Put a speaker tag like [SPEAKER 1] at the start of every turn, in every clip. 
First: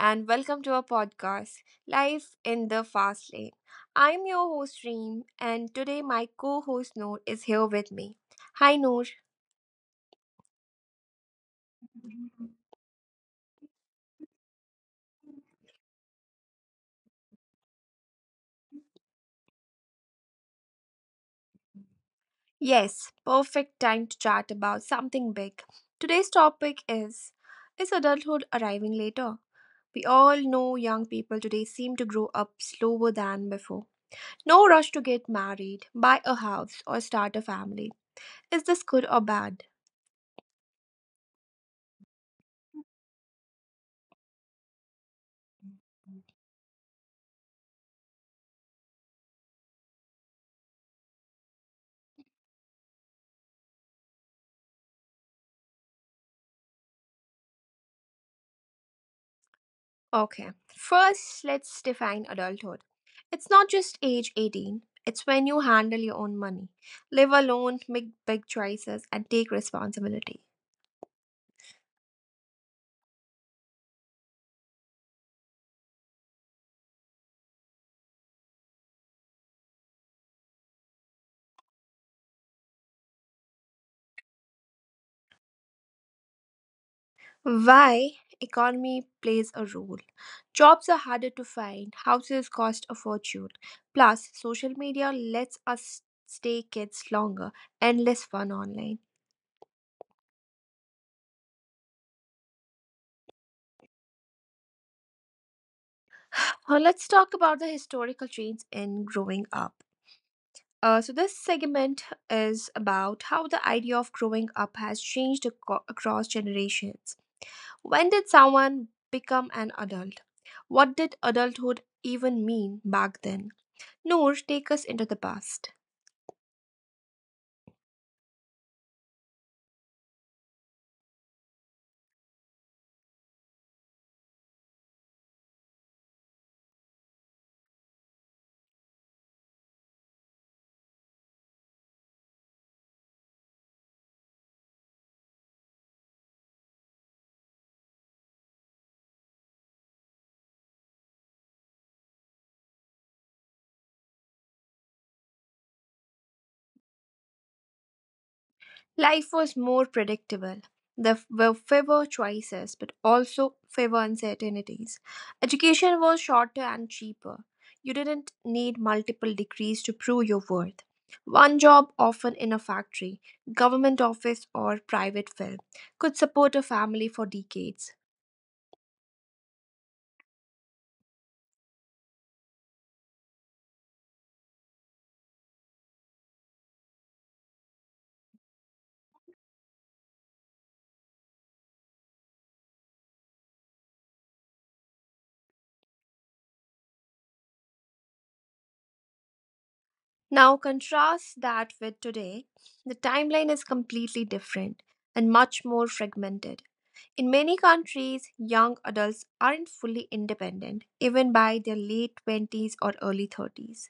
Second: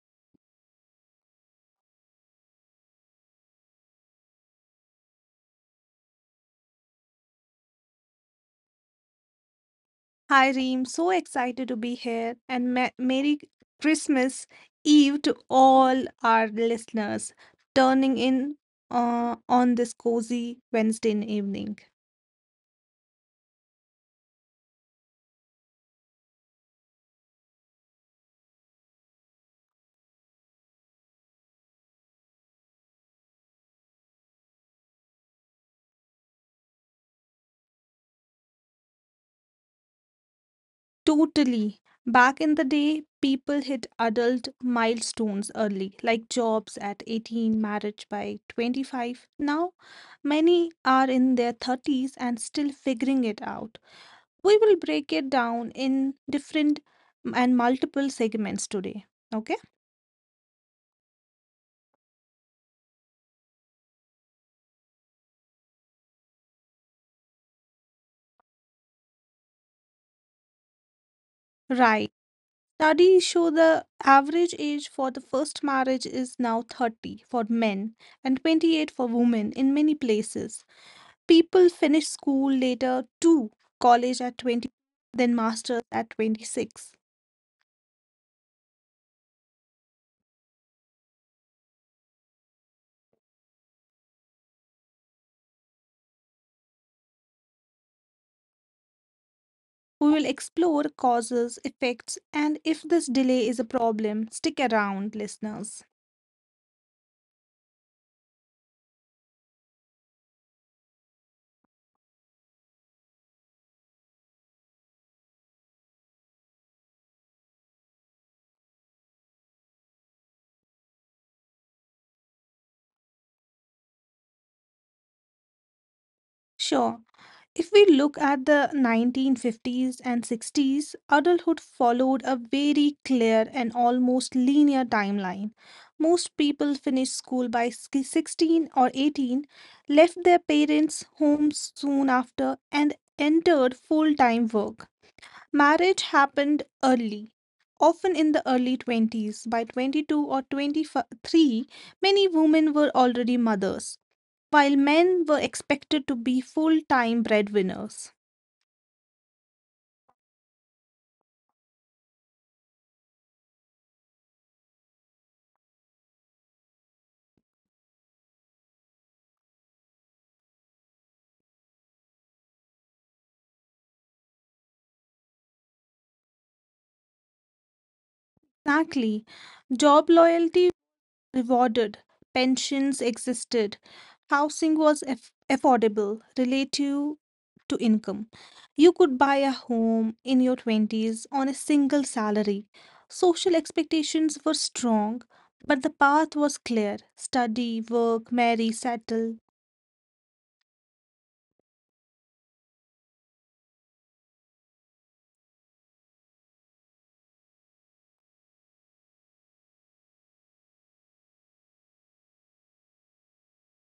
[SPEAKER 1] and welcome to our podcast, Life in the Fast Lane. I'm your host, Reem, and today my co host, Noor, is here with me. Hi, Noor.
[SPEAKER 2] Hi, Reem. So excited to be here. And Merry Christmas Eve to all our listeners turning in on this cozy Wednesday evening.
[SPEAKER 1] Yes, perfect time to chat about something big. Today's topic is: Is adulthood arriving later? We all know young people today seem to grow up slower than before. No rush to get married, buy a house, or start a family. Is this good or bad?
[SPEAKER 2] Totally. Back in the day, people hit adult milestones early, like jobs at 18, marriage by 25. Now, many are in their 30s and still figuring it out. We will break it down in different and multiple segments today. Okay.
[SPEAKER 1] Okay, first let's define adulthood. It's not just age 18, it's when you handle your own money, live alone, make big choices, and take responsibility.
[SPEAKER 2] Right. Studies show the average age for the first marriage is now 30 for men and 28 for women in many places. People finish school later too, college at 20, then masters at 26.
[SPEAKER 1] Why economy plays a role. Jobs are harder to find, houses cost a fortune. Plus, social media lets us stay kids longer and less fun online.
[SPEAKER 2] We will explore causes, effects, and if this delay is a problem. Stick around, listeners.
[SPEAKER 1] Let's talk about the historical change in growing up. This segment is about how the idea of growing up has changed across generations. When did someone become an adult? What did adulthood even mean back then? Noor, take us into the past.
[SPEAKER 2] Sure. If we look at the 1950s and 60s, adulthood followed a very clear and almost linear timeline. Most people finished school by 16 or 18, left their parents' homes soon after, and entered full time work. Marriage happened early, often in the early 20s. By 22 or 23, many women were already mothers, while men were expected to be full time breadwinners.
[SPEAKER 1] Life was more predictable. There were fewer choices, but also fewer uncertainties. Education was shorter and cheaper. You didn't need multiple degrees to prove your worth. One job, often in a factory, government office, or private firm, could support a family for decades.
[SPEAKER 2] Exactly. Job loyalty rewarded, pensions existed, housing was affordable relative to income. You could buy a home in your 20s on a single salary. Social expectations were strong, but the path was clear: study, work, marry, settle.
[SPEAKER 1] Now, contrast that with today. The timeline is completely different and much more fragmented. In many countries, young adults aren't fully independent, even by their late 20s or early 30s.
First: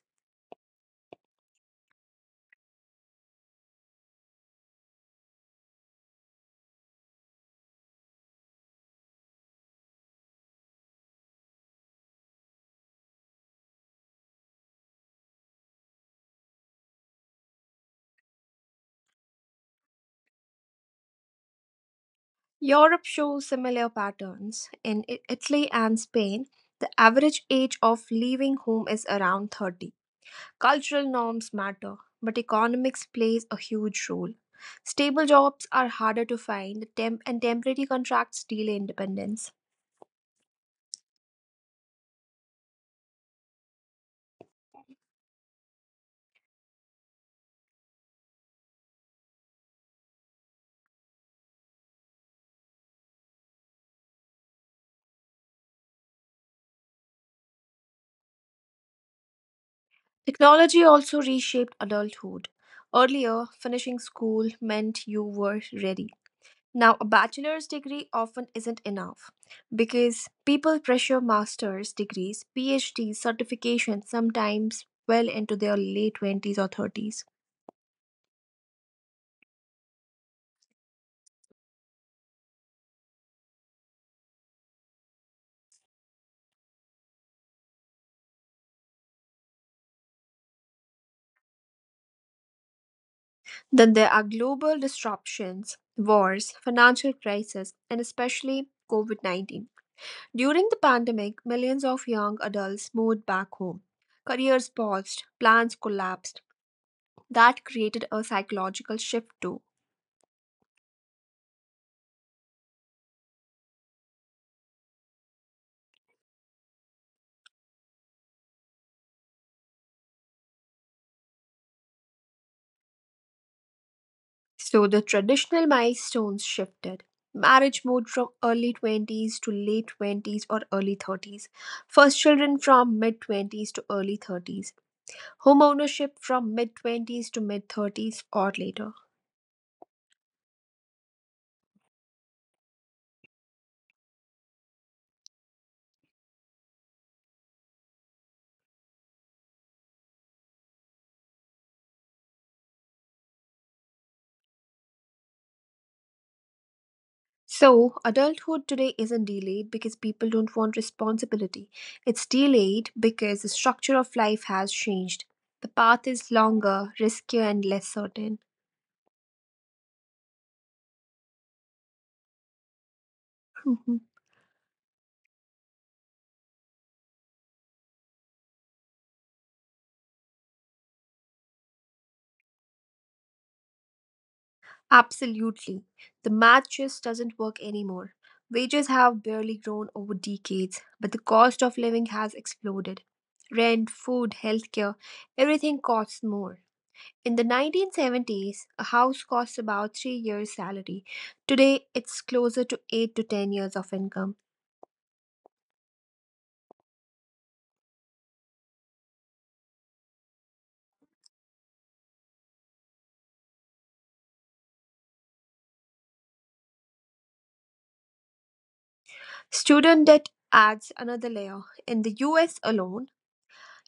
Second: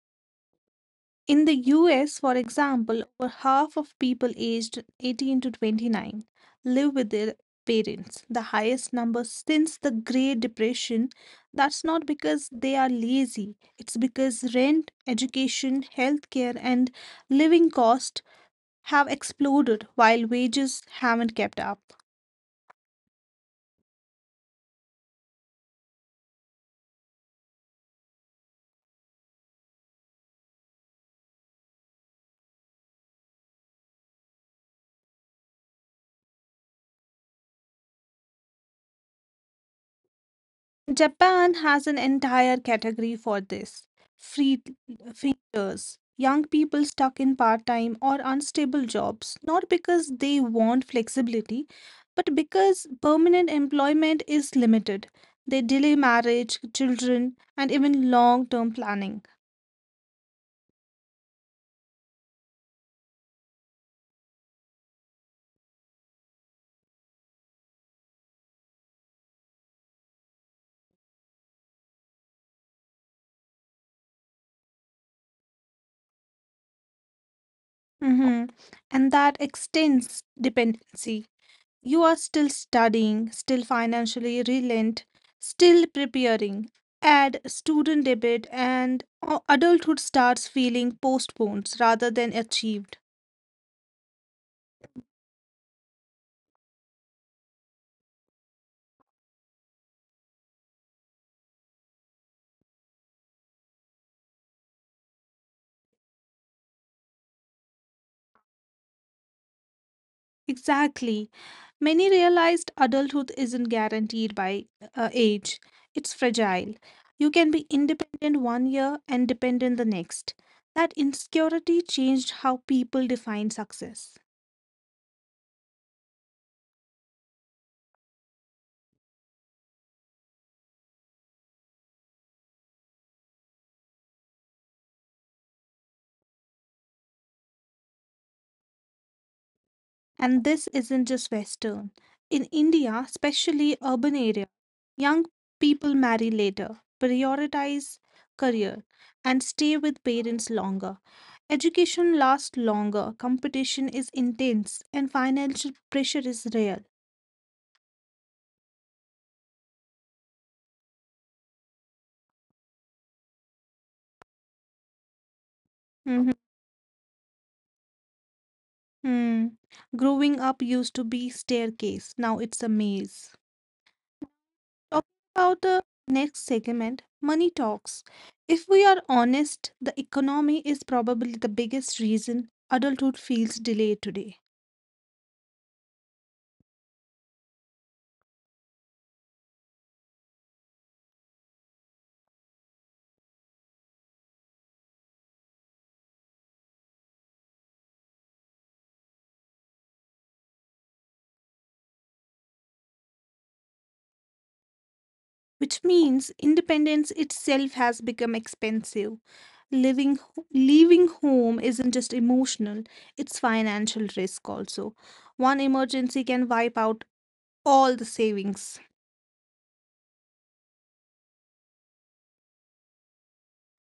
[SPEAKER 2] In the US, for example, over half of people aged 18 to 29 live with their parents, the highest number since the Great Depression. That's not because they are lazy, it's because rent, education, healthcare, and living costs have exploded while wages haven't kept up.
[SPEAKER 1] Europe shows similar patterns. In Italy and Spain, the average age of leaving home is around 30. Cultural norms matter, but economics plays a huge role. Stable jobs are harder to find, and temporary contracts delay independence.
[SPEAKER 2] Japan has an entire category for this: free freelancers, young people stuck in part time or unstable jobs, not because they want flexibility, but because permanent employment is limited. They delay marriage, children, and even long term planning.
[SPEAKER 1] Technology also reshaped adulthood. Earlier, finishing school meant you were ready. Now, a bachelor's degree often isn't enough because people pressure master's degrees, PhD certifications sometimes well into their late 20s or 30s.
[SPEAKER 2] Mhm. And that extends dependency. You are still studying, still financially reliant, still preparing. Add student debit, and adulthood starts feeling postponed rather than achieved.
[SPEAKER 1] Then there are global disruptions: wars, financial crisis, and especially COVID-19. During the pandemic, millions of young adults moved back home. Careers paused, plans collapsed. That created a psychological shift too.
[SPEAKER 2] Exactly. Many realized adulthood isn't guaranteed by age, it's fragile. You can be independent one year and dependent the next. That insecurity changed how people define success.
[SPEAKER 1] So the traditional milestones shifted. Marriage moved from early 20s to late 20s or early 30s. First children from mid 20s to early 30s. Homeownership from mid 20s to mid 30s or later.
[SPEAKER 2] And this isn't just Western. In India, especially urban areas, young people marry later, prioritize career, and stay with parents longer. Education lasts longer, competition is intense, and financial pressure is real.
[SPEAKER 1] So, adulthood today isn't delayed because people don't want responsibility. It's delayed because the structure of life has changed. The path is
[SPEAKER 2] Mhm.
[SPEAKER 1] longer, riskier, and less certain.
[SPEAKER 2] Hmm. Growing up used to be staircase, now it's a maze.
[SPEAKER 1] Mhm.
[SPEAKER 2] Talking about the next segment, money talks. If we are honest, the economy is probably the biggest reason adulthood feels delayed today.
[SPEAKER 1] Absolutely. The math just doesn't work anymore. Wages have barely grown over decades, but the cost of living has exploded. Rent, food, healthcare, everything costs more. In the 1970s, a house cost about 3 years' salary. Today, it's closer to eight to 10 years of income.
[SPEAKER 2] Which means independence itself has become expensive. Living, Leaving home isn't just emotional, it's financial risk also. One emergency can wipe out all the savings.
[SPEAKER 1] Student debt adds another layer. In the US alone,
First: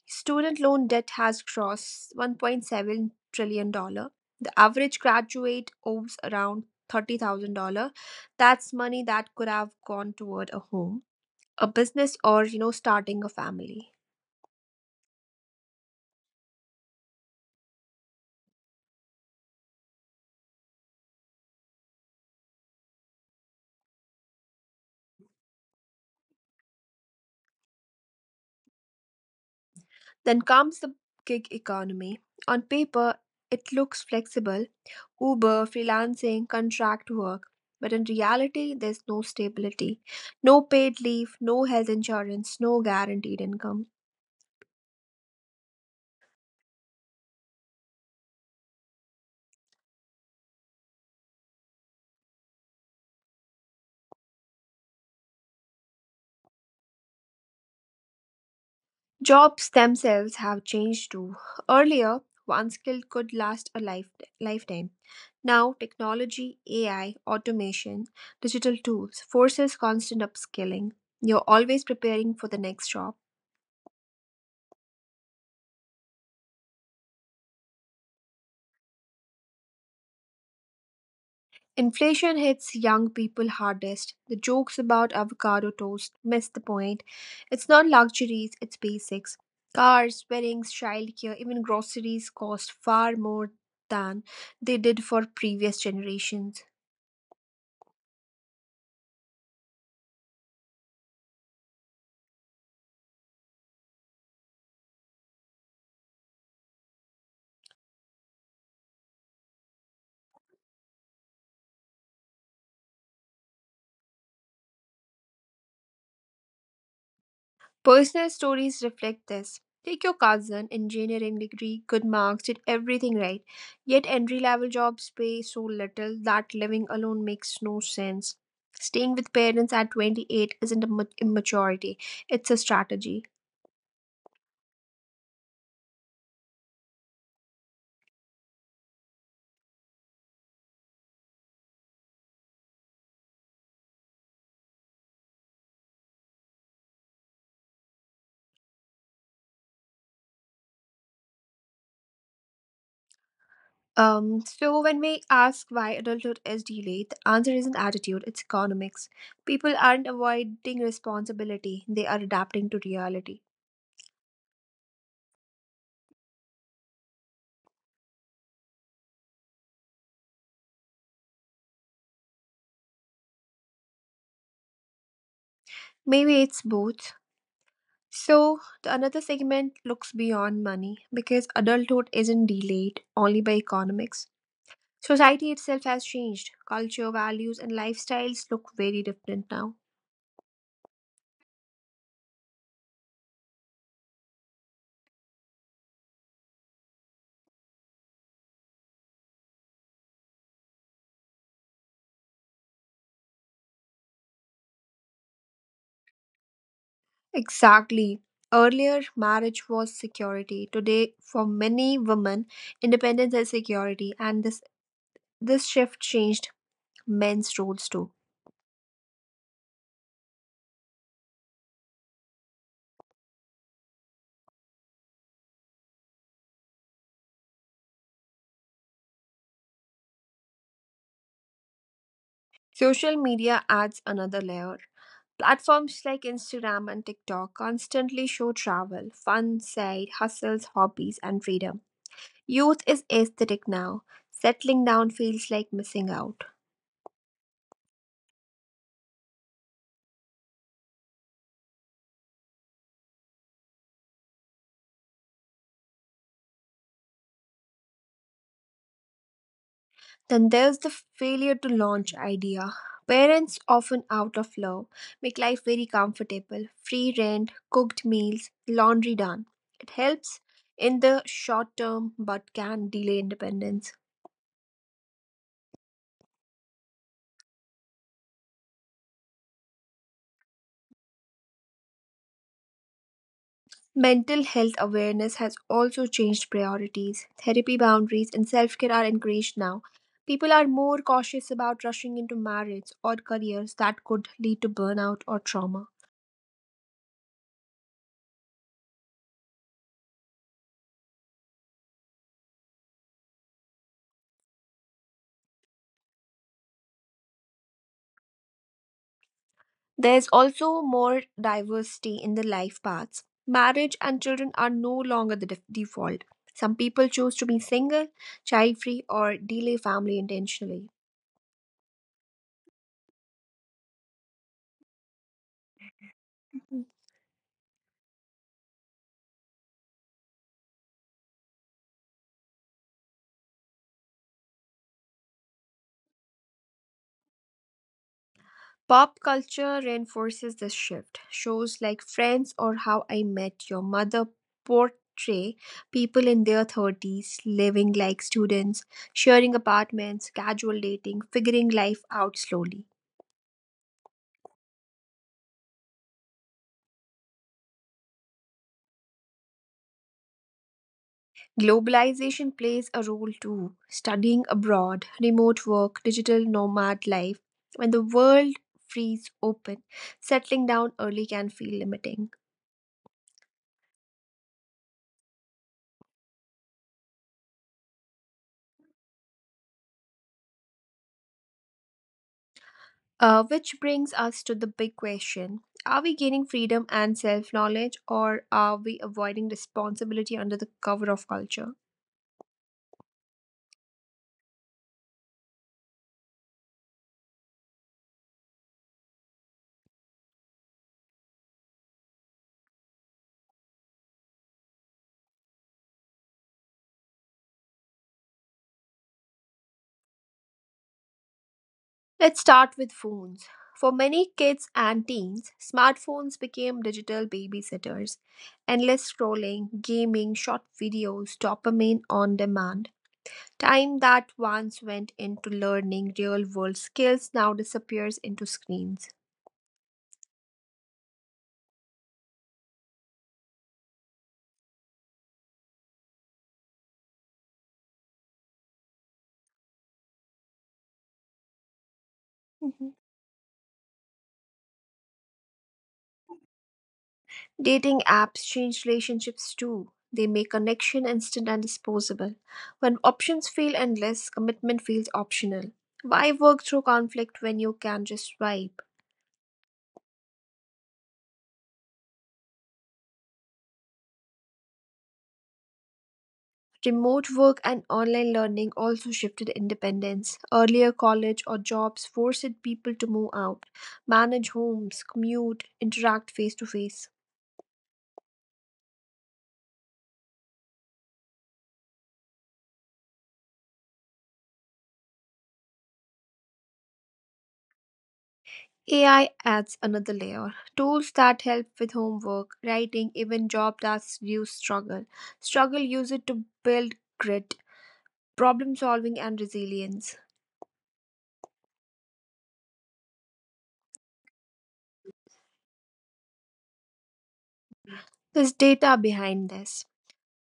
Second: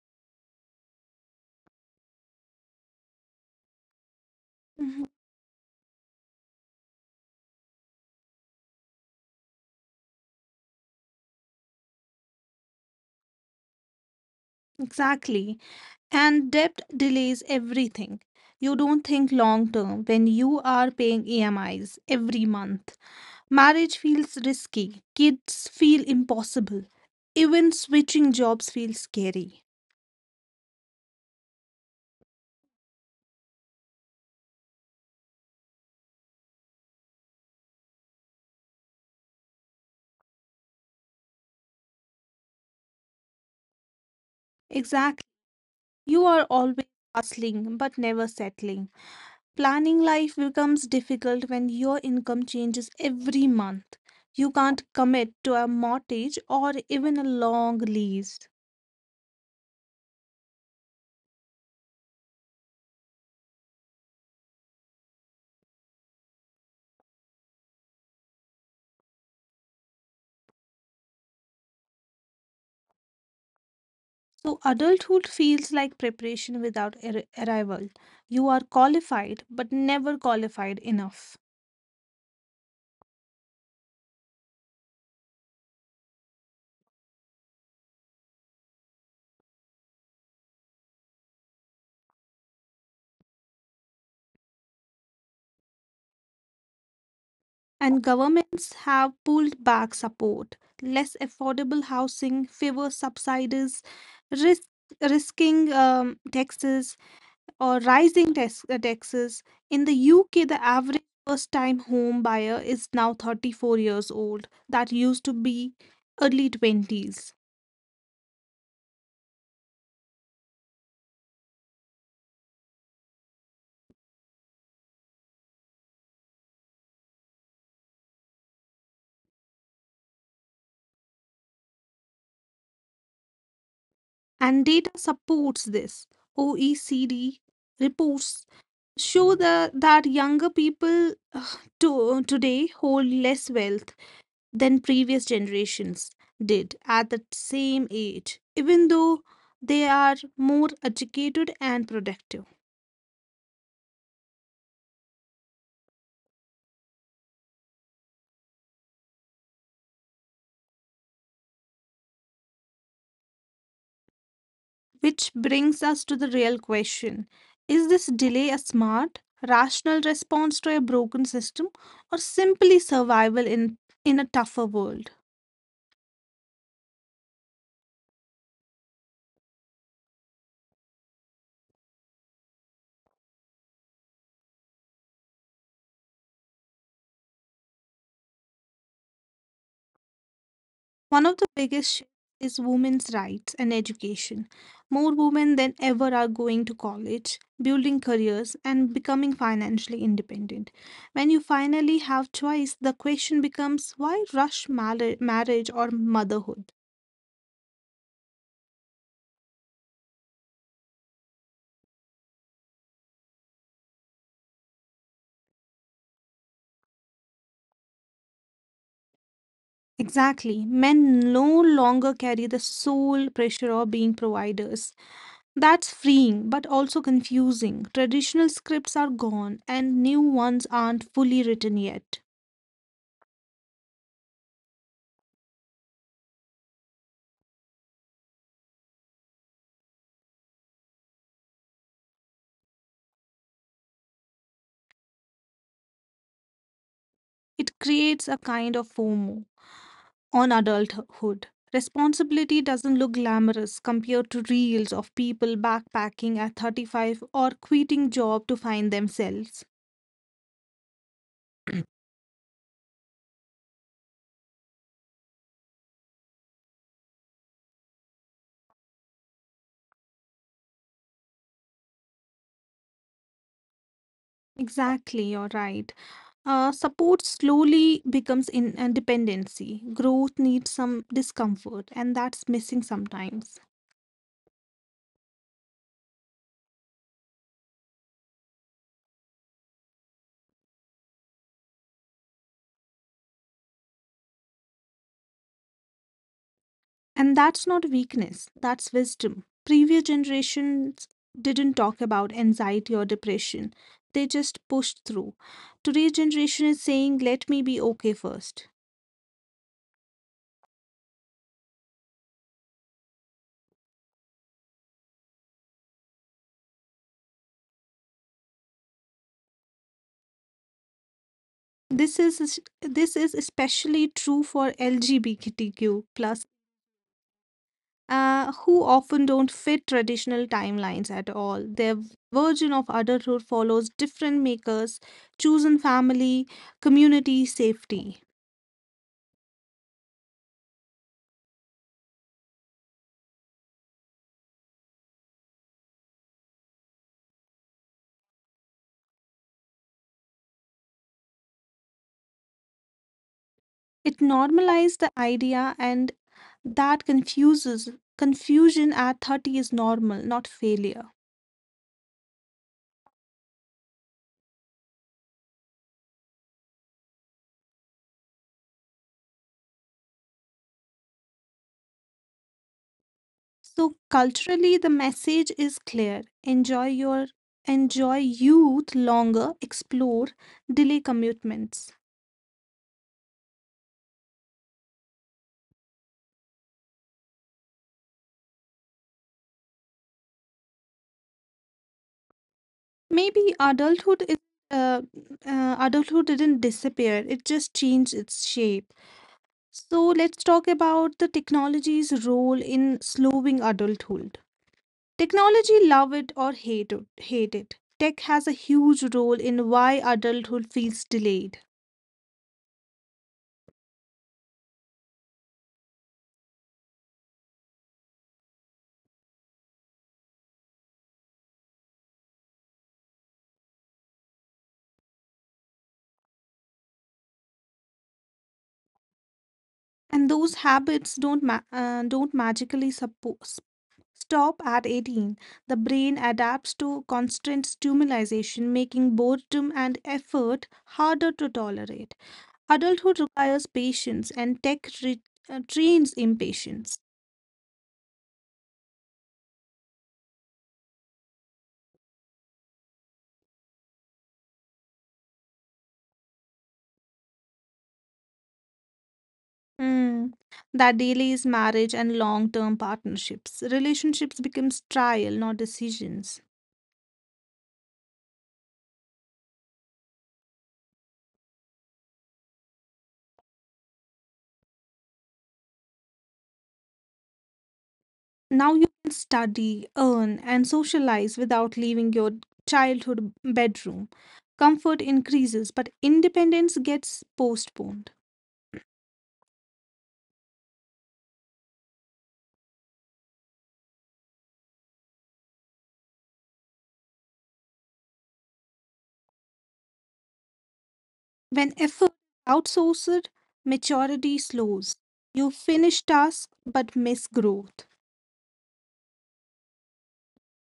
[SPEAKER 1] student loan debt has crossed $1.7 trillion dollars. The average
[SPEAKER 2] Mhm.
[SPEAKER 1] graduate owes around $30,000. That's money that could have gone toward a home, a business, or starting a family.
[SPEAKER 2] Exactly. And debt delays everything. You don't think long term when you are paying EMIs every month. Marriage feels risky, kids feel impossible, even switching jobs feels scary.
[SPEAKER 1] Then comes the gig economy. On paper, it looks flexible: Uber, freelancing, contract work. But in reality, there's no stability, no paid leave, no health insurance, no guaranteed income.
[SPEAKER 2] Exactly. You are always hustling but never settling. Planning life becomes difficult when your income changes every month. You can't commit to a mortgage or even a long lease.
[SPEAKER 1] Jobs themselves have changed too. Earlier, one skill could last a life, lifetime. Now, technology, AI, automation, digital tools forces constant upskilling. You're always preparing for the next job.
[SPEAKER 2] So, adulthood feels like preparation without arrival. You are qualified, but never qualified enough.
[SPEAKER 1] Inflation hits young people hardest. The jokes about avocado toast miss the point. It's not luxuries, it's basics. Cars, weddings, childcare, even groceries cost far more than they did for previous generations.
[SPEAKER 2] And governments have pulled back support. Less affordable housing favors subsidies, risk, risking taxes or rising taxes. In the UK, the average first time home buyer is now 34 years old. That used to be early 20s.
[SPEAKER 1] Personal stories reflect this. Take your cousin: engineering degree, good marks, did everything right. Yet entry level jobs pay so little that living alone makes no sense. Staying with parents at 28 isn't immaturity, it's a strategy.
[SPEAKER 2] And data supports this. OECD reports show that younger people today hold less wealth than previous generations did at the same age, even though they are more educated and productive.
[SPEAKER 1] So when we ask why adulthood is delayed, the answer isn't attitude, it's economics. People aren't avoiding responsibility, they are adapting to reality.
[SPEAKER 2] Which brings us to the real question: is this delay a smart, rational response to a broken system, or simply survival in a tougher world?
[SPEAKER 1] Maybe it's both. So the another segment looks beyond money because adulthood isn't delayed only by economics. Society itself has changed. Culture, values, and lifestyles look very different now.
[SPEAKER 2] One of the biggest shifts is women's rights and education. More women than ever are going to college, building careers, and becoming financially independent. When you finally have choice, the question becomes: why rush marriage or motherhood?
[SPEAKER 1] Exactly. Earlier, marriage was security. Today, for many women, independence is security, and this shift changed men's roles too.
[SPEAKER 2] Exactly. Men no longer carry the sole pressure of being providers. That's freeing, but also confusing. Traditional scripts are gone, and new ones aren't fully written yet.
[SPEAKER 1] Social media adds another layer. Platforms like Instagram and TikTok constantly show travel, fun, side hustles, hobbies, and freedom. Youth is aesthetic now. Settling down feels like missing out.
[SPEAKER 2] It creates a kind of FOMO on adulthood. Responsibility doesn't look glamorous compared to reels of people backpacking at 35 or quitting job to find themselves.
[SPEAKER 1] Then there's the failure to launch idea. Parents, often out of love, make life very comfortable: free rent, cooked meals, laundry done. It helps in the short term but can delay independence.
[SPEAKER 2] Exactly, you're right. Support slowly becomes dependency. Growth needs some discomfort, and that's missing sometimes.
[SPEAKER 1] Mental health awareness has also changed priorities. Therapy boundaries and self care are encouraged now. People are more cautious about rushing into marriage or careers that could lead to burnout or trauma.
[SPEAKER 2] And that's not weakness, that's wisdom. Previous generations didn't talk about anxiety or depression, they just pushed through. Today's generation is saying, let me be okay first.
[SPEAKER 1] There's also more diversity in the life paths. Marriage and children are no longer the default. Some people choose to be single, child free, or delay family intentionally.
[SPEAKER 2] This is especially true for LGBTQ plus,
[SPEAKER 1] Mhm.
[SPEAKER 2] who often don't fit traditional timelines at all. Their version of adulthood follows different makers: chosen family, community, safety.
[SPEAKER 1] Pop culture reinforces this shift. Shows like Friends or How I Met Your Mother portray people in their 30s living like students, sharing apartments, casual dating, figuring life out slowly.
[SPEAKER 2] It normalized the idea, and that confuses confusion at 30 is normal, not failure.
[SPEAKER 1] Globalization plays a role too. Studying abroad, remote work, digital nomad life. When the world frees open, settling down early can feel limiting.
[SPEAKER 2] So culturally the message is clear. Enjoy youth longer, explore, delay commitments.
[SPEAKER 1] Which brings us to the big question: Are we gaining freedom and self knowledge, or are we avoiding responsibility under the cover of culture?
[SPEAKER 2] Maybe adulthood is. uh, Adulthood didn't disappear, it just changed its shape. So let's talk about the technology's role in slowing adulthood. Technology, love it or hate it, hate it. Tech has a huge role in why adulthood feels delayed.
[SPEAKER 1] Let's start with phones. For many kids and teens, smartphones became digital babysitters. Endless scrolling, gaming, short videos, dopamine on demand. Time that once went into learning real world skills now disappears into screens.
[SPEAKER 2] And those habits don't magically stop at 18. The brain adapts to constant stimulation, making boredom and effort harder to tolerate.
[SPEAKER 1] Mhm.
[SPEAKER 2] Adulthood requires patience, and tech trains impatience.
[SPEAKER 1] Dating apps change relationships too. They make connection instant and disposable. When options feel endless, commitment feels optional. Why work through conflict when you can just swipe?
[SPEAKER 2] Mm. That daily is marriage and long-term partnerships. Relationships becomes trial, not decisions.
[SPEAKER 1] Remote work and online learning also shifted independence. Earlier, college or jobs forced people to move out, manage homes, commute, interact face to face.
[SPEAKER 2] Now you can study, earn, and socialize without leaving your childhood bedroom. Comfort increases, but independence gets postponed.
[SPEAKER 1] AI adds another layer. Tools that help with homework, writing, even job tasks reduce struggle. Struggle use it to build grit, problem solving, and resilience.
[SPEAKER 2] When effort is outsourced, maturity slows. You finish tasks but miss growth.
[SPEAKER 1] There's data behind this.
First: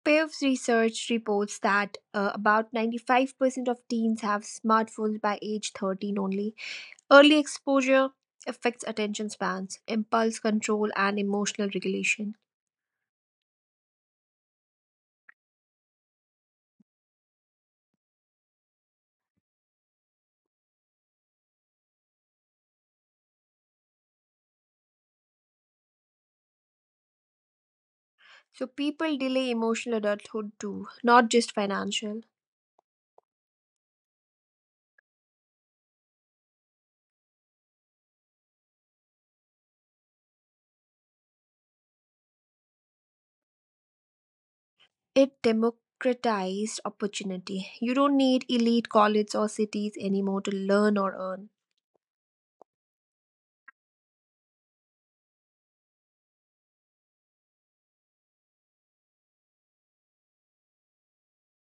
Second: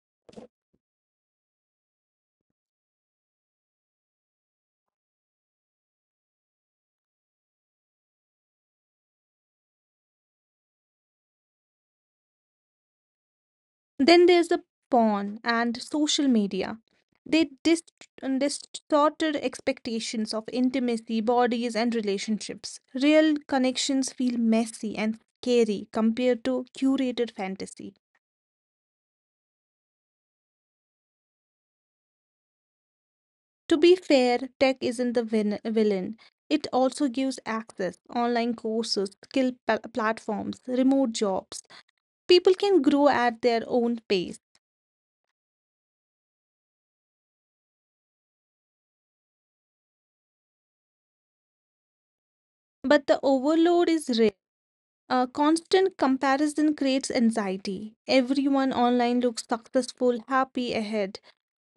[SPEAKER 1] Pav's research reports that about 95% of teens have smartphones by age 13 only. Early exposure affects attention spans, impulse control, and emotional regulation.
[SPEAKER 2] Then there's the porn and social media. They distorted expectations of intimacy, bodies, and relationships. Real connections feel messy and scary compared to curated fantasy.
[SPEAKER 1] So people delay emotional adulthood too, not just financial.
[SPEAKER 2] To be fair, tech isn't the villain. It also gives access: online courses, skill platforms, remote jobs. People can grow at their own pace,
[SPEAKER 1] It democratized opportunity. You don't need elite colleges or cities anymore to learn or earn.
[SPEAKER 2] but the overload is. Constant comparison creates anxiety. Everyone online looks successful, happy ahead.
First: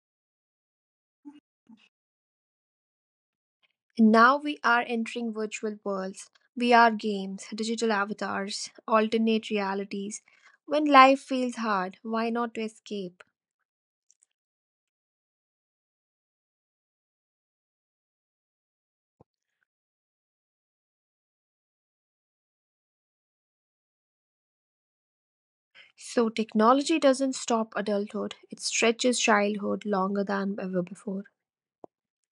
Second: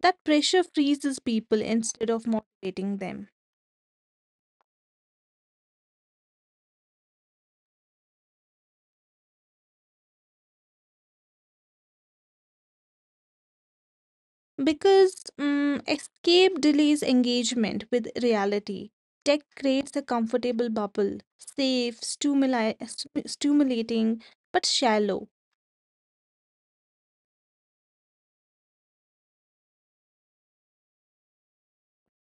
[SPEAKER 2] That pressure freezes people instead of motivating them.
[SPEAKER 1] Now we are entering virtual worlds, VR games, digital avatars, alternate realities. When life feels hard, why not to escape?
[SPEAKER 2] Because escape delays engagement with reality. Tech creates a comfortable bubble: safe, stimulating, but shallow.
[SPEAKER 1] So technology doesn't stop adulthood, it stretches childhood longer than ever before.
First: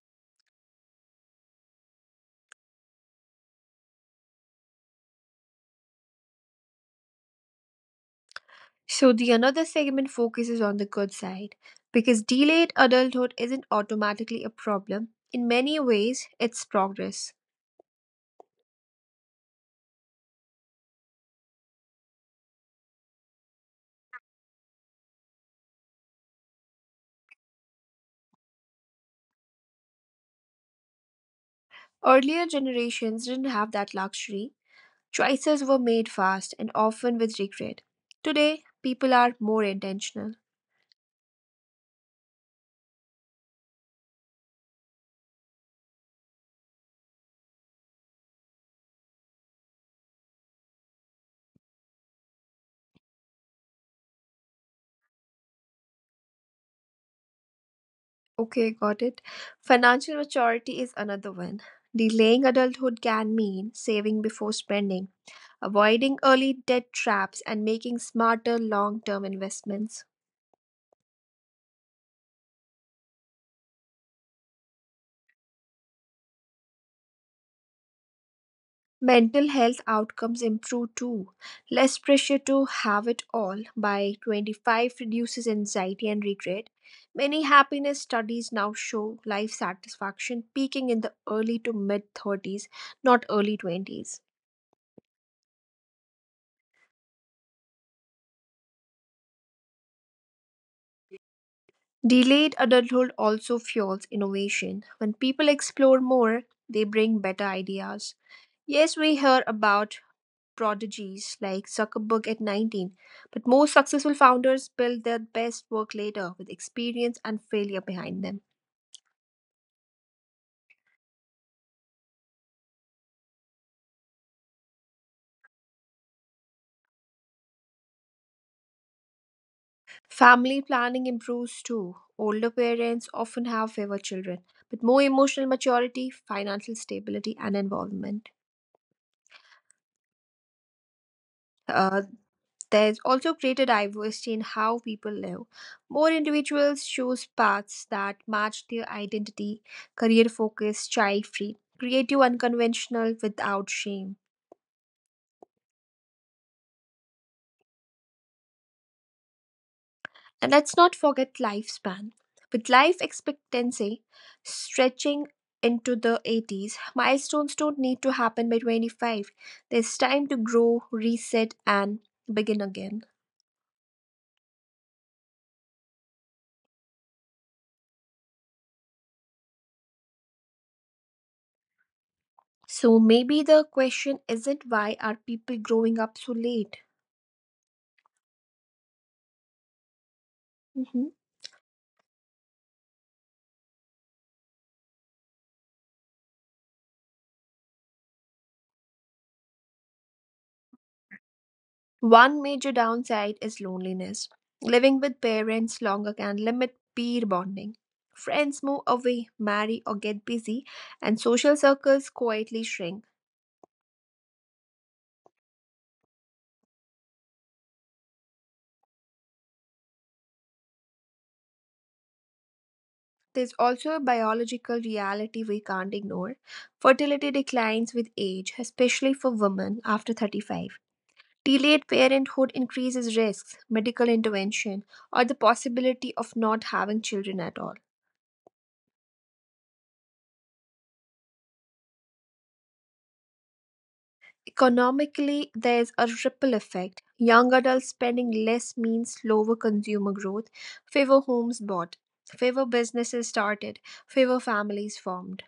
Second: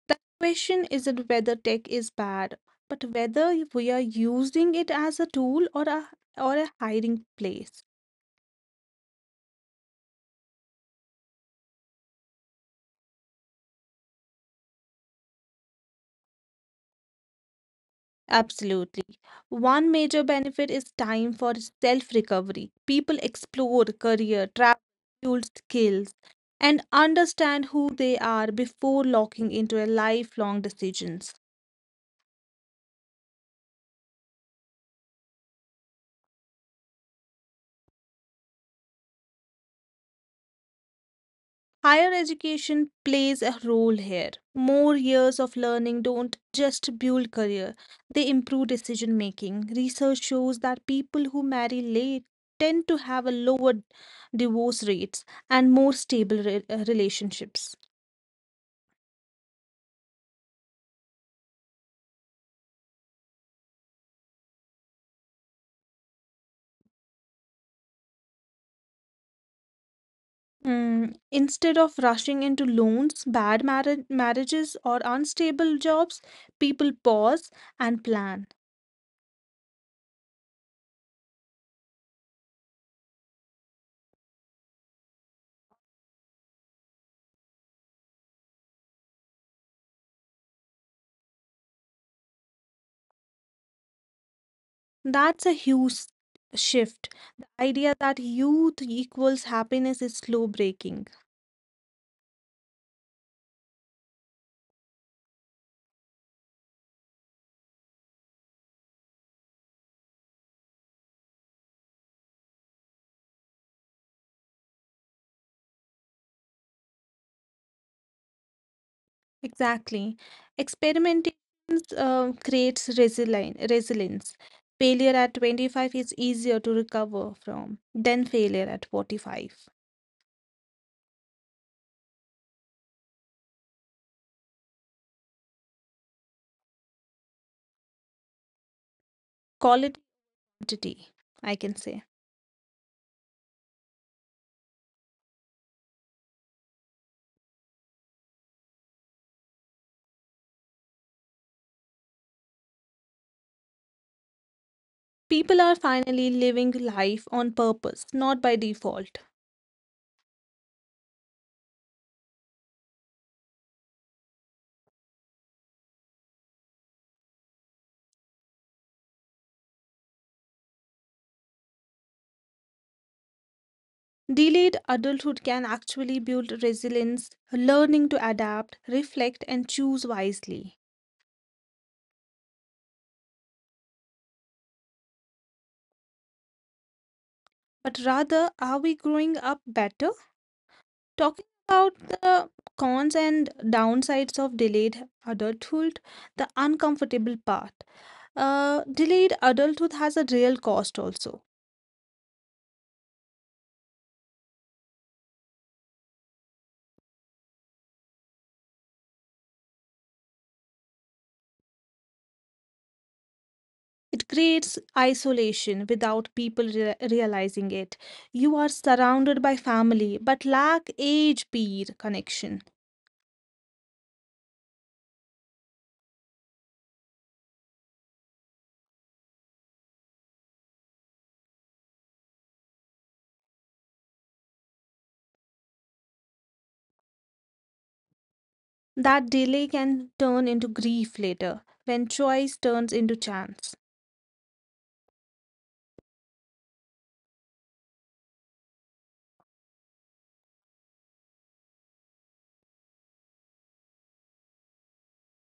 [SPEAKER 2] The question isn't whether tech is bad, but whether we are using it as a tool or a hiding place.
[SPEAKER 1] So the another segment focuses on the good side because delayed adulthood isn't automatically a problem. In many ways, it's progress.
[SPEAKER 2] Absolutely. One major benefit is time for self recovery. People explore career, travel, fuel skills, and understand who they are before locking into a lifelong decisions.
[SPEAKER 1] Earlier generations didn't have that luxury. Choices were made fast and often with regret. Today, people are more intentional.
[SPEAKER 2] Higher education plays a role here. More years of learning don't just build career, they improve decision making. Research shows that people who marry late tend to have a lower divorce rates and more stable relationships.
[SPEAKER 1] Okay, got it. Financial maturity is another one. Delaying adulthood can mean saving before spending, avoiding early debt traps, and making smarter long term investments.
[SPEAKER 2] Instead of rushing into loans, bad marriages, or unstable jobs, people pause and plan.
[SPEAKER 1] Mental health outcomes improve too. Less pressure to have it all by 25 reduces anxiety and regret. Many happiness studies now show life satisfaction peaking in the early to mid 30s, not early 20s.
[SPEAKER 2] That's a huge shift. The idea that youth equals happiness is slow breaking.
[SPEAKER 1] Delayed adulthood also fuels innovation. When people explore more, they bring better ideas. Yes, we hear about prodigies like Zuckerberg at 19, but most successful founders build their best work later with experience and failure behind them.
[SPEAKER 2] Exactly. Experimentation creates resilience. Failure at 25 is easier to recover from than failure at 45.
[SPEAKER 1] Family planning improves too. Older parents often have fewer children, but more emotional maturity, financial stability, and involvement.
[SPEAKER 2] Call it identity, I can say.
[SPEAKER 1] Uh, there's also greater diversity in how people live. More individuals choose paths that match their identity: career focus, child free, creative, unconventional, without shame.
[SPEAKER 2] People are finally living life on purpose, not by default.
[SPEAKER 1] And let's not forget lifespan. With life expectancy stretching into the 80s, milestones don't need to happen by 25. There's time to grow, reset, and begin again.
[SPEAKER 2] Delayed adulthood can actually build resilience, learning to adapt, reflect, and choose wisely.
[SPEAKER 1] So maybe the question isn't, why are people growing up so late?
[SPEAKER 2] But rather, are we growing up better?
[SPEAKER 1] Mhm.
[SPEAKER 2] Talking about the cons and downsides of delayed adulthood, the uncomfortable part. Delayed adulthood has a real cost also.
[SPEAKER 1] One major downside is loneliness. Living with parents longer can limit peer bonding. Friends move away, marry, or get busy, and social circles quietly shrink.
[SPEAKER 2] It creates isolation without people realizing it. You are surrounded by family but lack age peer connection.
[SPEAKER 1] There's also a biological reality we can't ignore. Fertility declines with age, especially for women after 35. Delayed parenthood increases risks, medical intervention, or the possibility of not having children at all.
[SPEAKER 2] That delay can turn into grief later when choice turns into chance.
[SPEAKER 1] Economically, there's a ripple effect. Young adults spending less means lower consumer growth, fewer homes bought, fewer businesses started, fewer families formed.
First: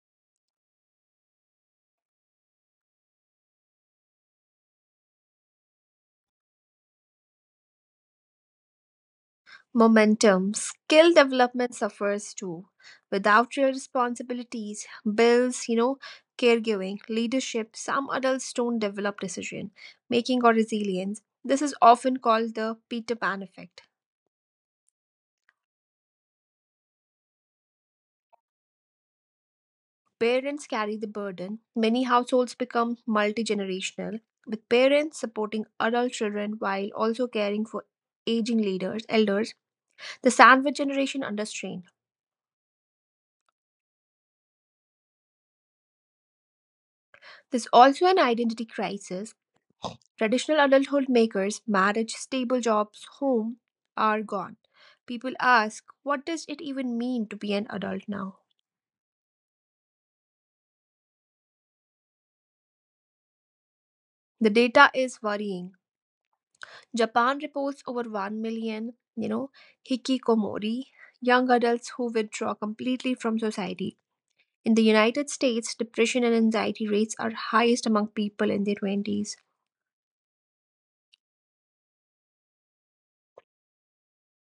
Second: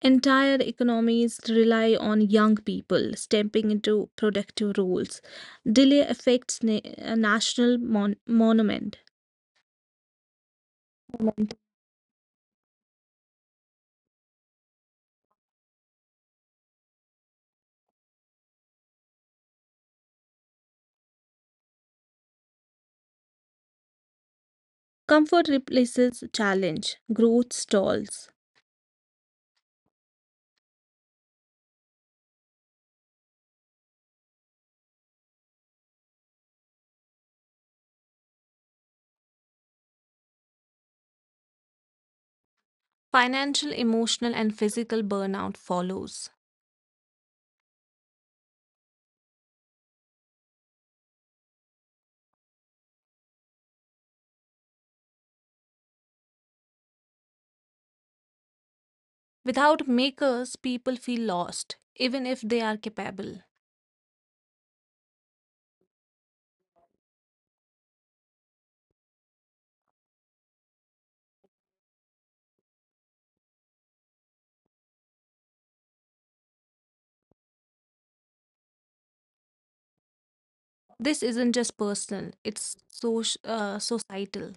[SPEAKER 2] Entire economies rely on young people stepping into productive roles. Delay affects a national monument.
[SPEAKER 1] Momentum. Skill development suffers too. Without real responsibilities, bills, caregiving, leadership, some adults don't develop decision making or resilience. This is often called the Peter Pan effect.
[SPEAKER 2] Comfort replaces challenge, growth stalls.
[SPEAKER 1] Parents carry the burden. Many households become multi generational, with parents supporting adult children while also caring for aging leaders, elders, the sandwich generation under strain.
[SPEAKER 2] Financial, emotional, and physical burnout follows.
[SPEAKER 1] There's also an identity crisis: Traditional adulthood makers, marriage, stable jobs, home, are gone. People ask, what does it even mean to be an adult now?
[SPEAKER 2] Without makers, people feel lost, even if they are capable.
[SPEAKER 1] The data is worrying. Japan reports over 1 million, hikikomori, young adults who withdraw completely from society. In the United States, depression and anxiety rates are highest among people in their 20s.
[SPEAKER 2] This isn't just personal, it's so, societal.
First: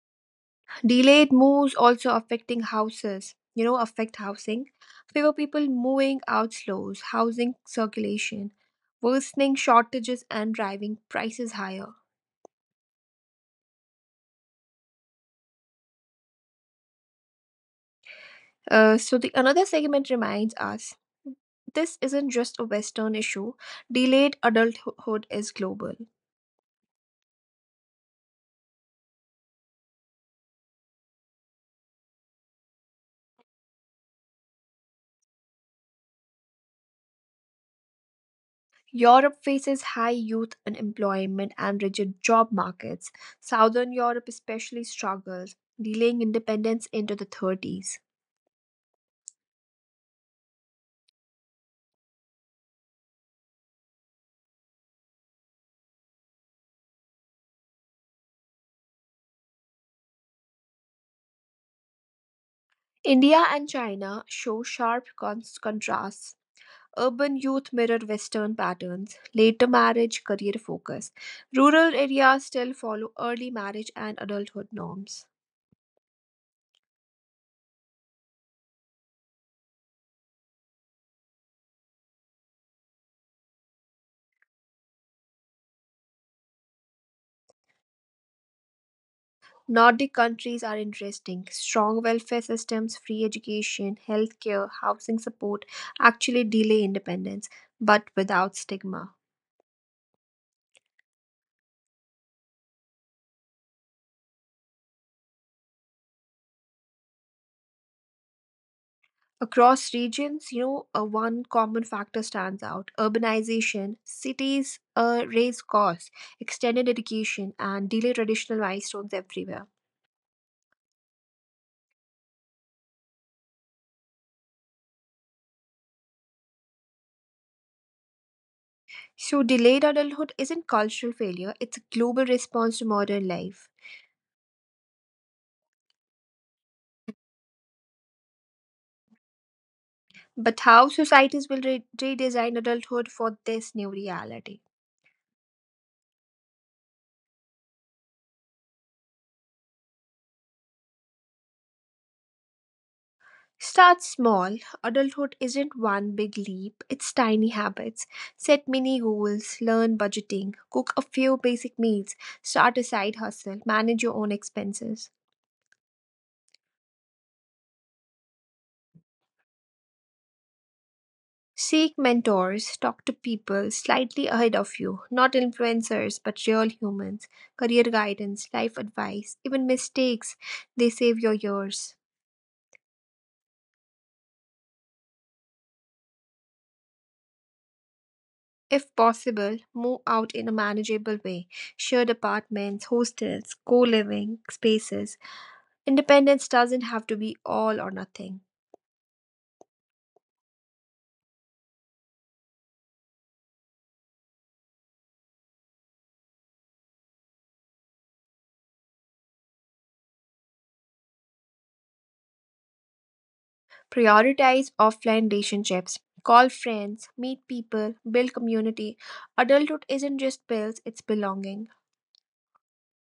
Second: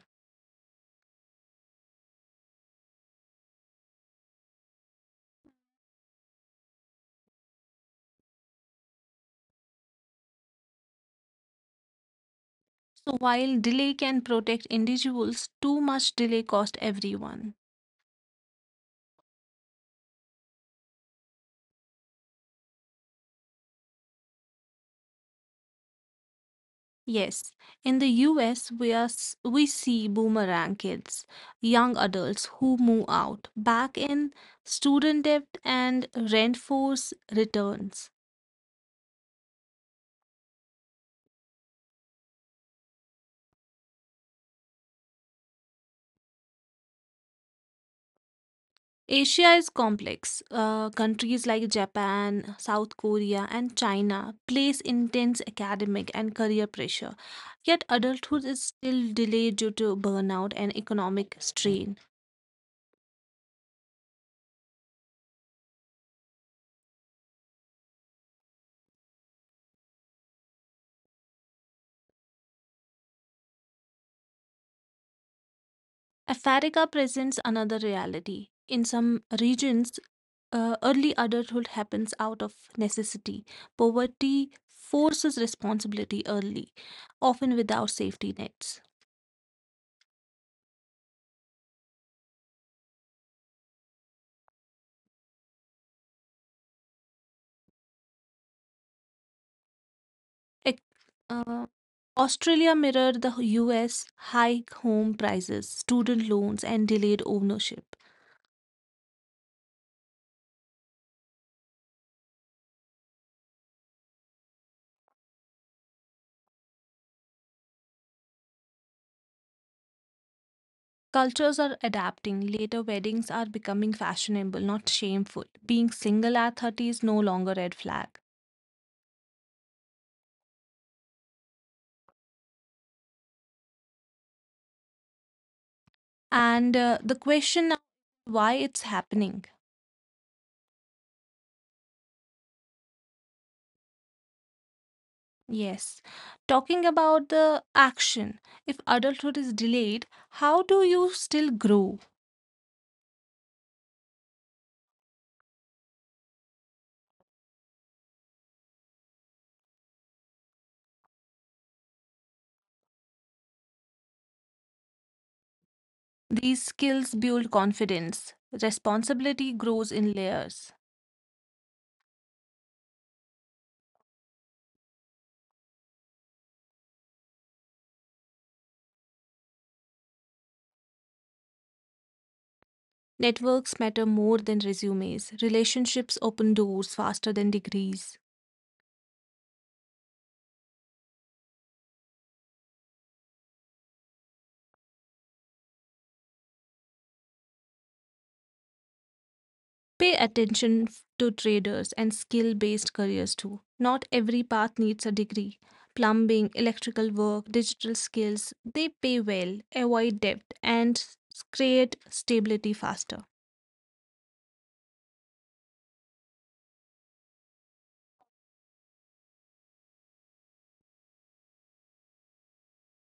[SPEAKER 1] Delayed moves also affecting affect housing. Fewer people moving out slows housing circulation, worsening shortages and driving prices higher.
[SPEAKER 2] So, while delay can protect individuals, too much delay costs everyone.
[SPEAKER 1] So the another segment reminds us this isn't just a Western issue. Delayed adulthood is global.
[SPEAKER 2] Yes, in the US, we see boomerang kids, young adults who move out back in student debt and rent force returns.
[SPEAKER 1] Europe faces high youth unemployment and rigid job markets. Southern Europe especially struggles, delaying independence into the 30s.
[SPEAKER 2] Asia is complex. Countries like Japan, South Korea, and China place intense academic and career pressure. Yet adulthood is still delayed due to burnout and economic strain.
[SPEAKER 1] India and China show sharp contrasts. Urban youth mirror Western patterns, later marriage, career focus. Rural areas still follow early marriage and adulthood norms.
[SPEAKER 2] Africa presents another reality. In some regions, early adulthood happens out of necessity. Poverty forces responsibility early, often without safety nets.
[SPEAKER 1] Nordic countries are interesting. Strong welfare systems, free education, healthcare, housing support actually delay independence, but without stigma.
[SPEAKER 2] Ec- uh, Australia mirrored the US: high home prices, student loans, and delayed ownership.
[SPEAKER 1] Across regions, one common factor stands out urbanization. Cities raise costs, extended education, and delay traditional milestones everywhere.
[SPEAKER 2] Cultures are adapting. Later weddings are becoming fashionable, not shameful. Being single at 30 is no longer red flag.
[SPEAKER 1] So, delayed adulthood isn't cultural failure, it's a global response to modern life.
[SPEAKER 2] And the question now: why it's happening?
[SPEAKER 1] But how societies will redesign adulthood for this new reality?
[SPEAKER 2] Yes. Talking about the action, if adulthood is delayed, how do you still grow?
[SPEAKER 1] Start small. Adulthood isn't one big leap, it's tiny habits. Set mini goals, learn budgeting, cook a few basic meals, start a side hustle, manage your own expenses.
[SPEAKER 2] These skills build confidence. Responsibility grows in layers.
[SPEAKER 1] Seek mentors, talk to people slightly ahead of you, not influencers but real humans, career guidance, life advice, even mistakes, they save your years.
[SPEAKER 2] Networks matter more than resumes. Relationships open doors faster than degrees.
[SPEAKER 1] If possible, move out in a manageable way. Shared apartments, hostels, co living spaces. Independence doesn't have to be all or nothing.
[SPEAKER 2] Pay attention to traders and skill based careers too. Not every path needs a degree. Plumbing, electrical work, digital skills, they pay well, avoid debt, and create stability faster.
[SPEAKER 1] Prioritize offline relationships. Call friends, meet people, build community. Adulthood isn't just bills, it's belonging.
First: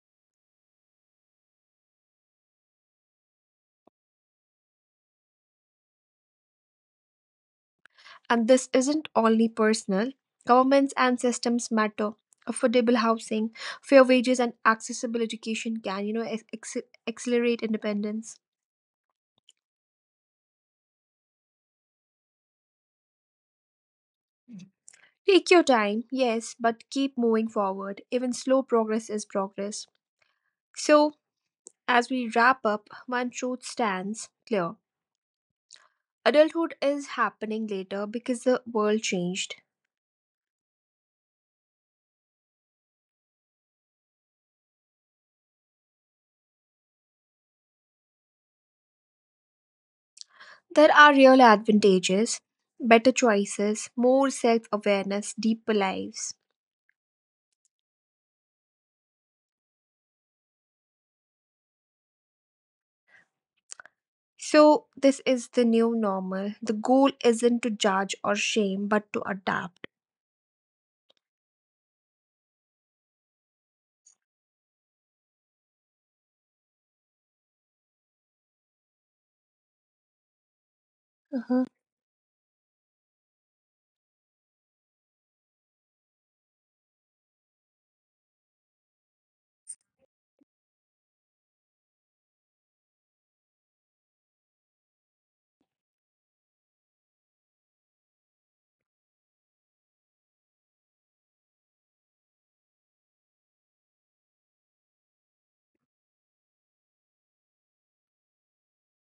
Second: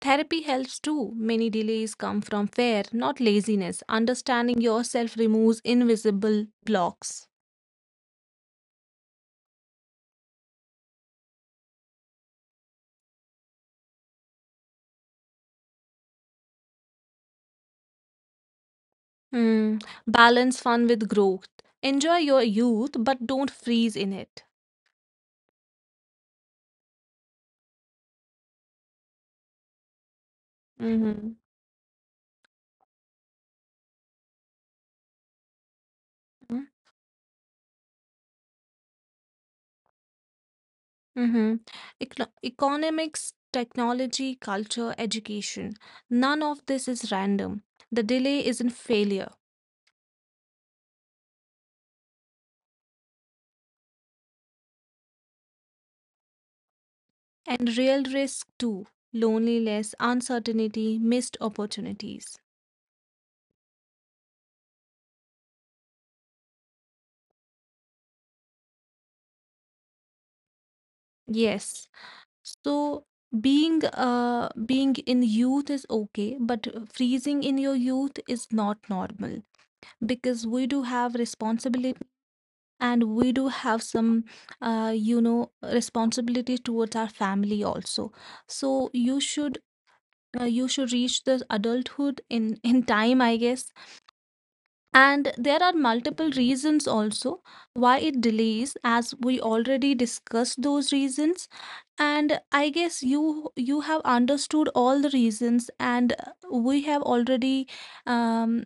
[SPEAKER 2] Therapy helps too. Many delays come from fear, not laziness. Understanding yourself removes invisible blocks.
[SPEAKER 1] And this isn't only personal. Governments and systems matter. Affordable housing, fair wages, and accessible education can accelerate independence.
[SPEAKER 2] Hmm. Balance fun with growth. Enjoy your youth, but don't freeze in it.
[SPEAKER 1] Take your time, yes, but keep moving forward. Even slow progress is progress. So,
[SPEAKER 2] Mhm.
[SPEAKER 1] as we wrap up, one truth stands clear adulthood is happening later because the world changed.
[SPEAKER 2] Mm-hmm. Economics, technology, culture, education. None of this is random. The delay isn't failure.
[SPEAKER 1] There are real advantages, better choices, more self awareness, deeper lives.
[SPEAKER 2] And real risk too: loneliness, uncertainty, missed opportunities.
[SPEAKER 1] So, this is the new normal. The goal isn't to judge or shame, but to adapt.
[SPEAKER 2] Yes. So, being in youth is okay, but freezing in your youth is not normal, because
[SPEAKER 1] Mhm.
[SPEAKER 2] we do have responsibilities, and we do have some responsibility towards our family also. So you should reach the adulthood in time, I guess. And there are multiple reasons also why it delays, as we already discussed those reasons. And I guess you have understood all the reasons, and we have already um,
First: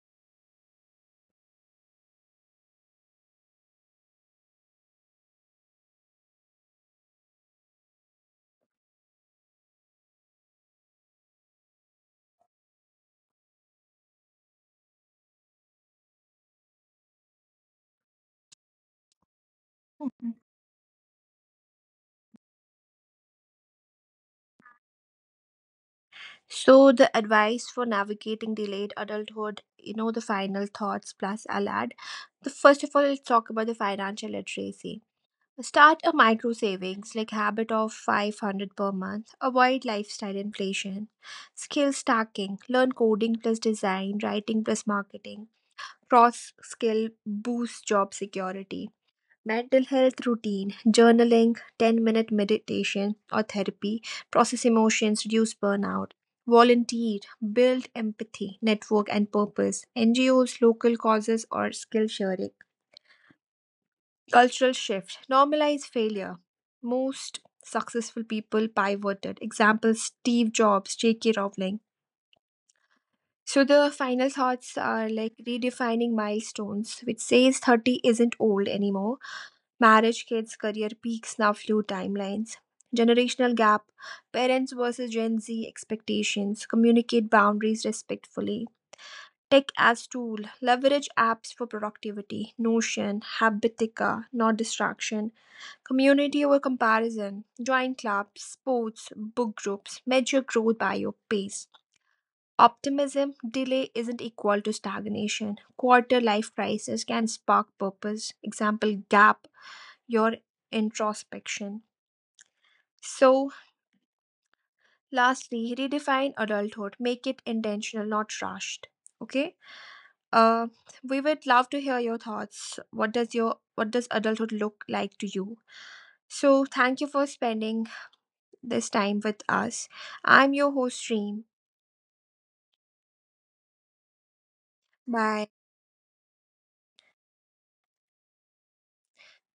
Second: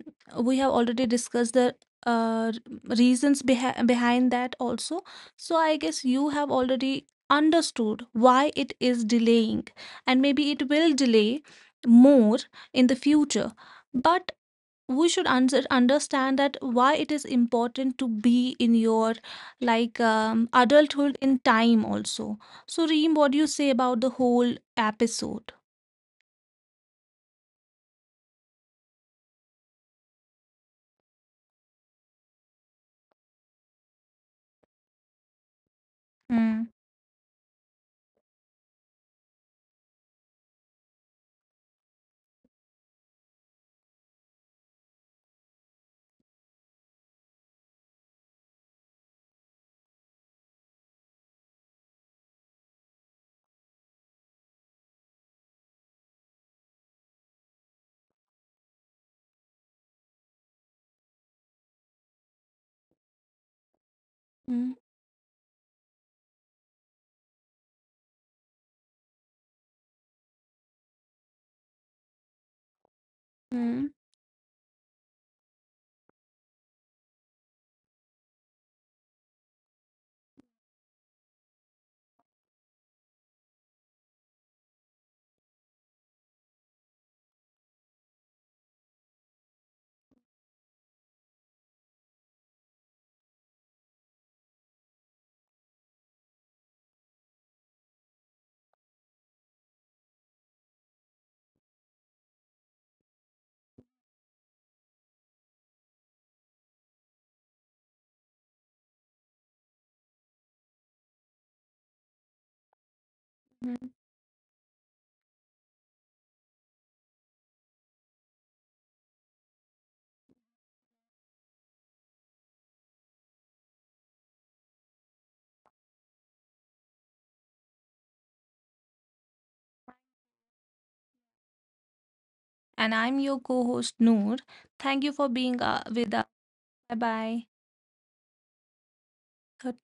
[SPEAKER 2] we have already discussed the uh, reasons behind that also. So I guess you have already understood why it is delaying, and maybe it will delay more in the future. But we should understand that why it is important to be in your
[SPEAKER 1] Mhm.
[SPEAKER 2] adulthood in time also. So, Reem, what do you say about the whole episode?
[SPEAKER 1] So, the advice for navigating delayed adulthood, the final thoughts plus I'll add. The, first of all, let's talk about the financial literacy. Start a micro
[SPEAKER 2] Mm,
[SPEAKER 1] savings like habit of 500 per month, avoid lifestyle inflation, skill stacking, learn coding plus design, writing plus marketing, cross skill boost job security, mental health routine, journaling, 10-minute meditation or therapy, process emotions, reduce burnout. Volunteer, build empathy, network, and purpose. NGOs, local causes, or skill sharing.
[SPEAKER 2] mm,
[SPEAKER 1] Cultural shift. Normalize failure. Most successful people pivoted. Examples Steve Jobs, J.K. Rowling. So
[SPEAKER 2] mm,
[SPEAKER 1] the final thoughts are like redefining milestones, which says 30 isn't old anymore. Marriage, kids, career peaks, now flew timelines. Generational gap, parents versus Gen Z expectations, communicate boundaries respectfully. Tech as tool, leverage apps for productivity, Notion, Habitica, not distraction. Community over comparison. Join clubs, sports, book groups. Measure growth by your pace. Optimism. Delay isn't equal to stagnation. Quarter life crisis can spark purpose. Example gap. Your introspection. So,
[SPEAKER 2] mm.
[SPEAKER 1] lastly, redefine adulthood. Make it intentional, not rushed. Okay. Uh, we would love to hear your thoughts. What does your what does adulthood look like to you? So, thank you for spending this time with us. I'm your host, Reem.
[SPEAKER 2] And I'm your co host, Noor. Thank you for being
[SPEAKER 1] Bye.
[SPEAKER 2] with us. Bye bye. 30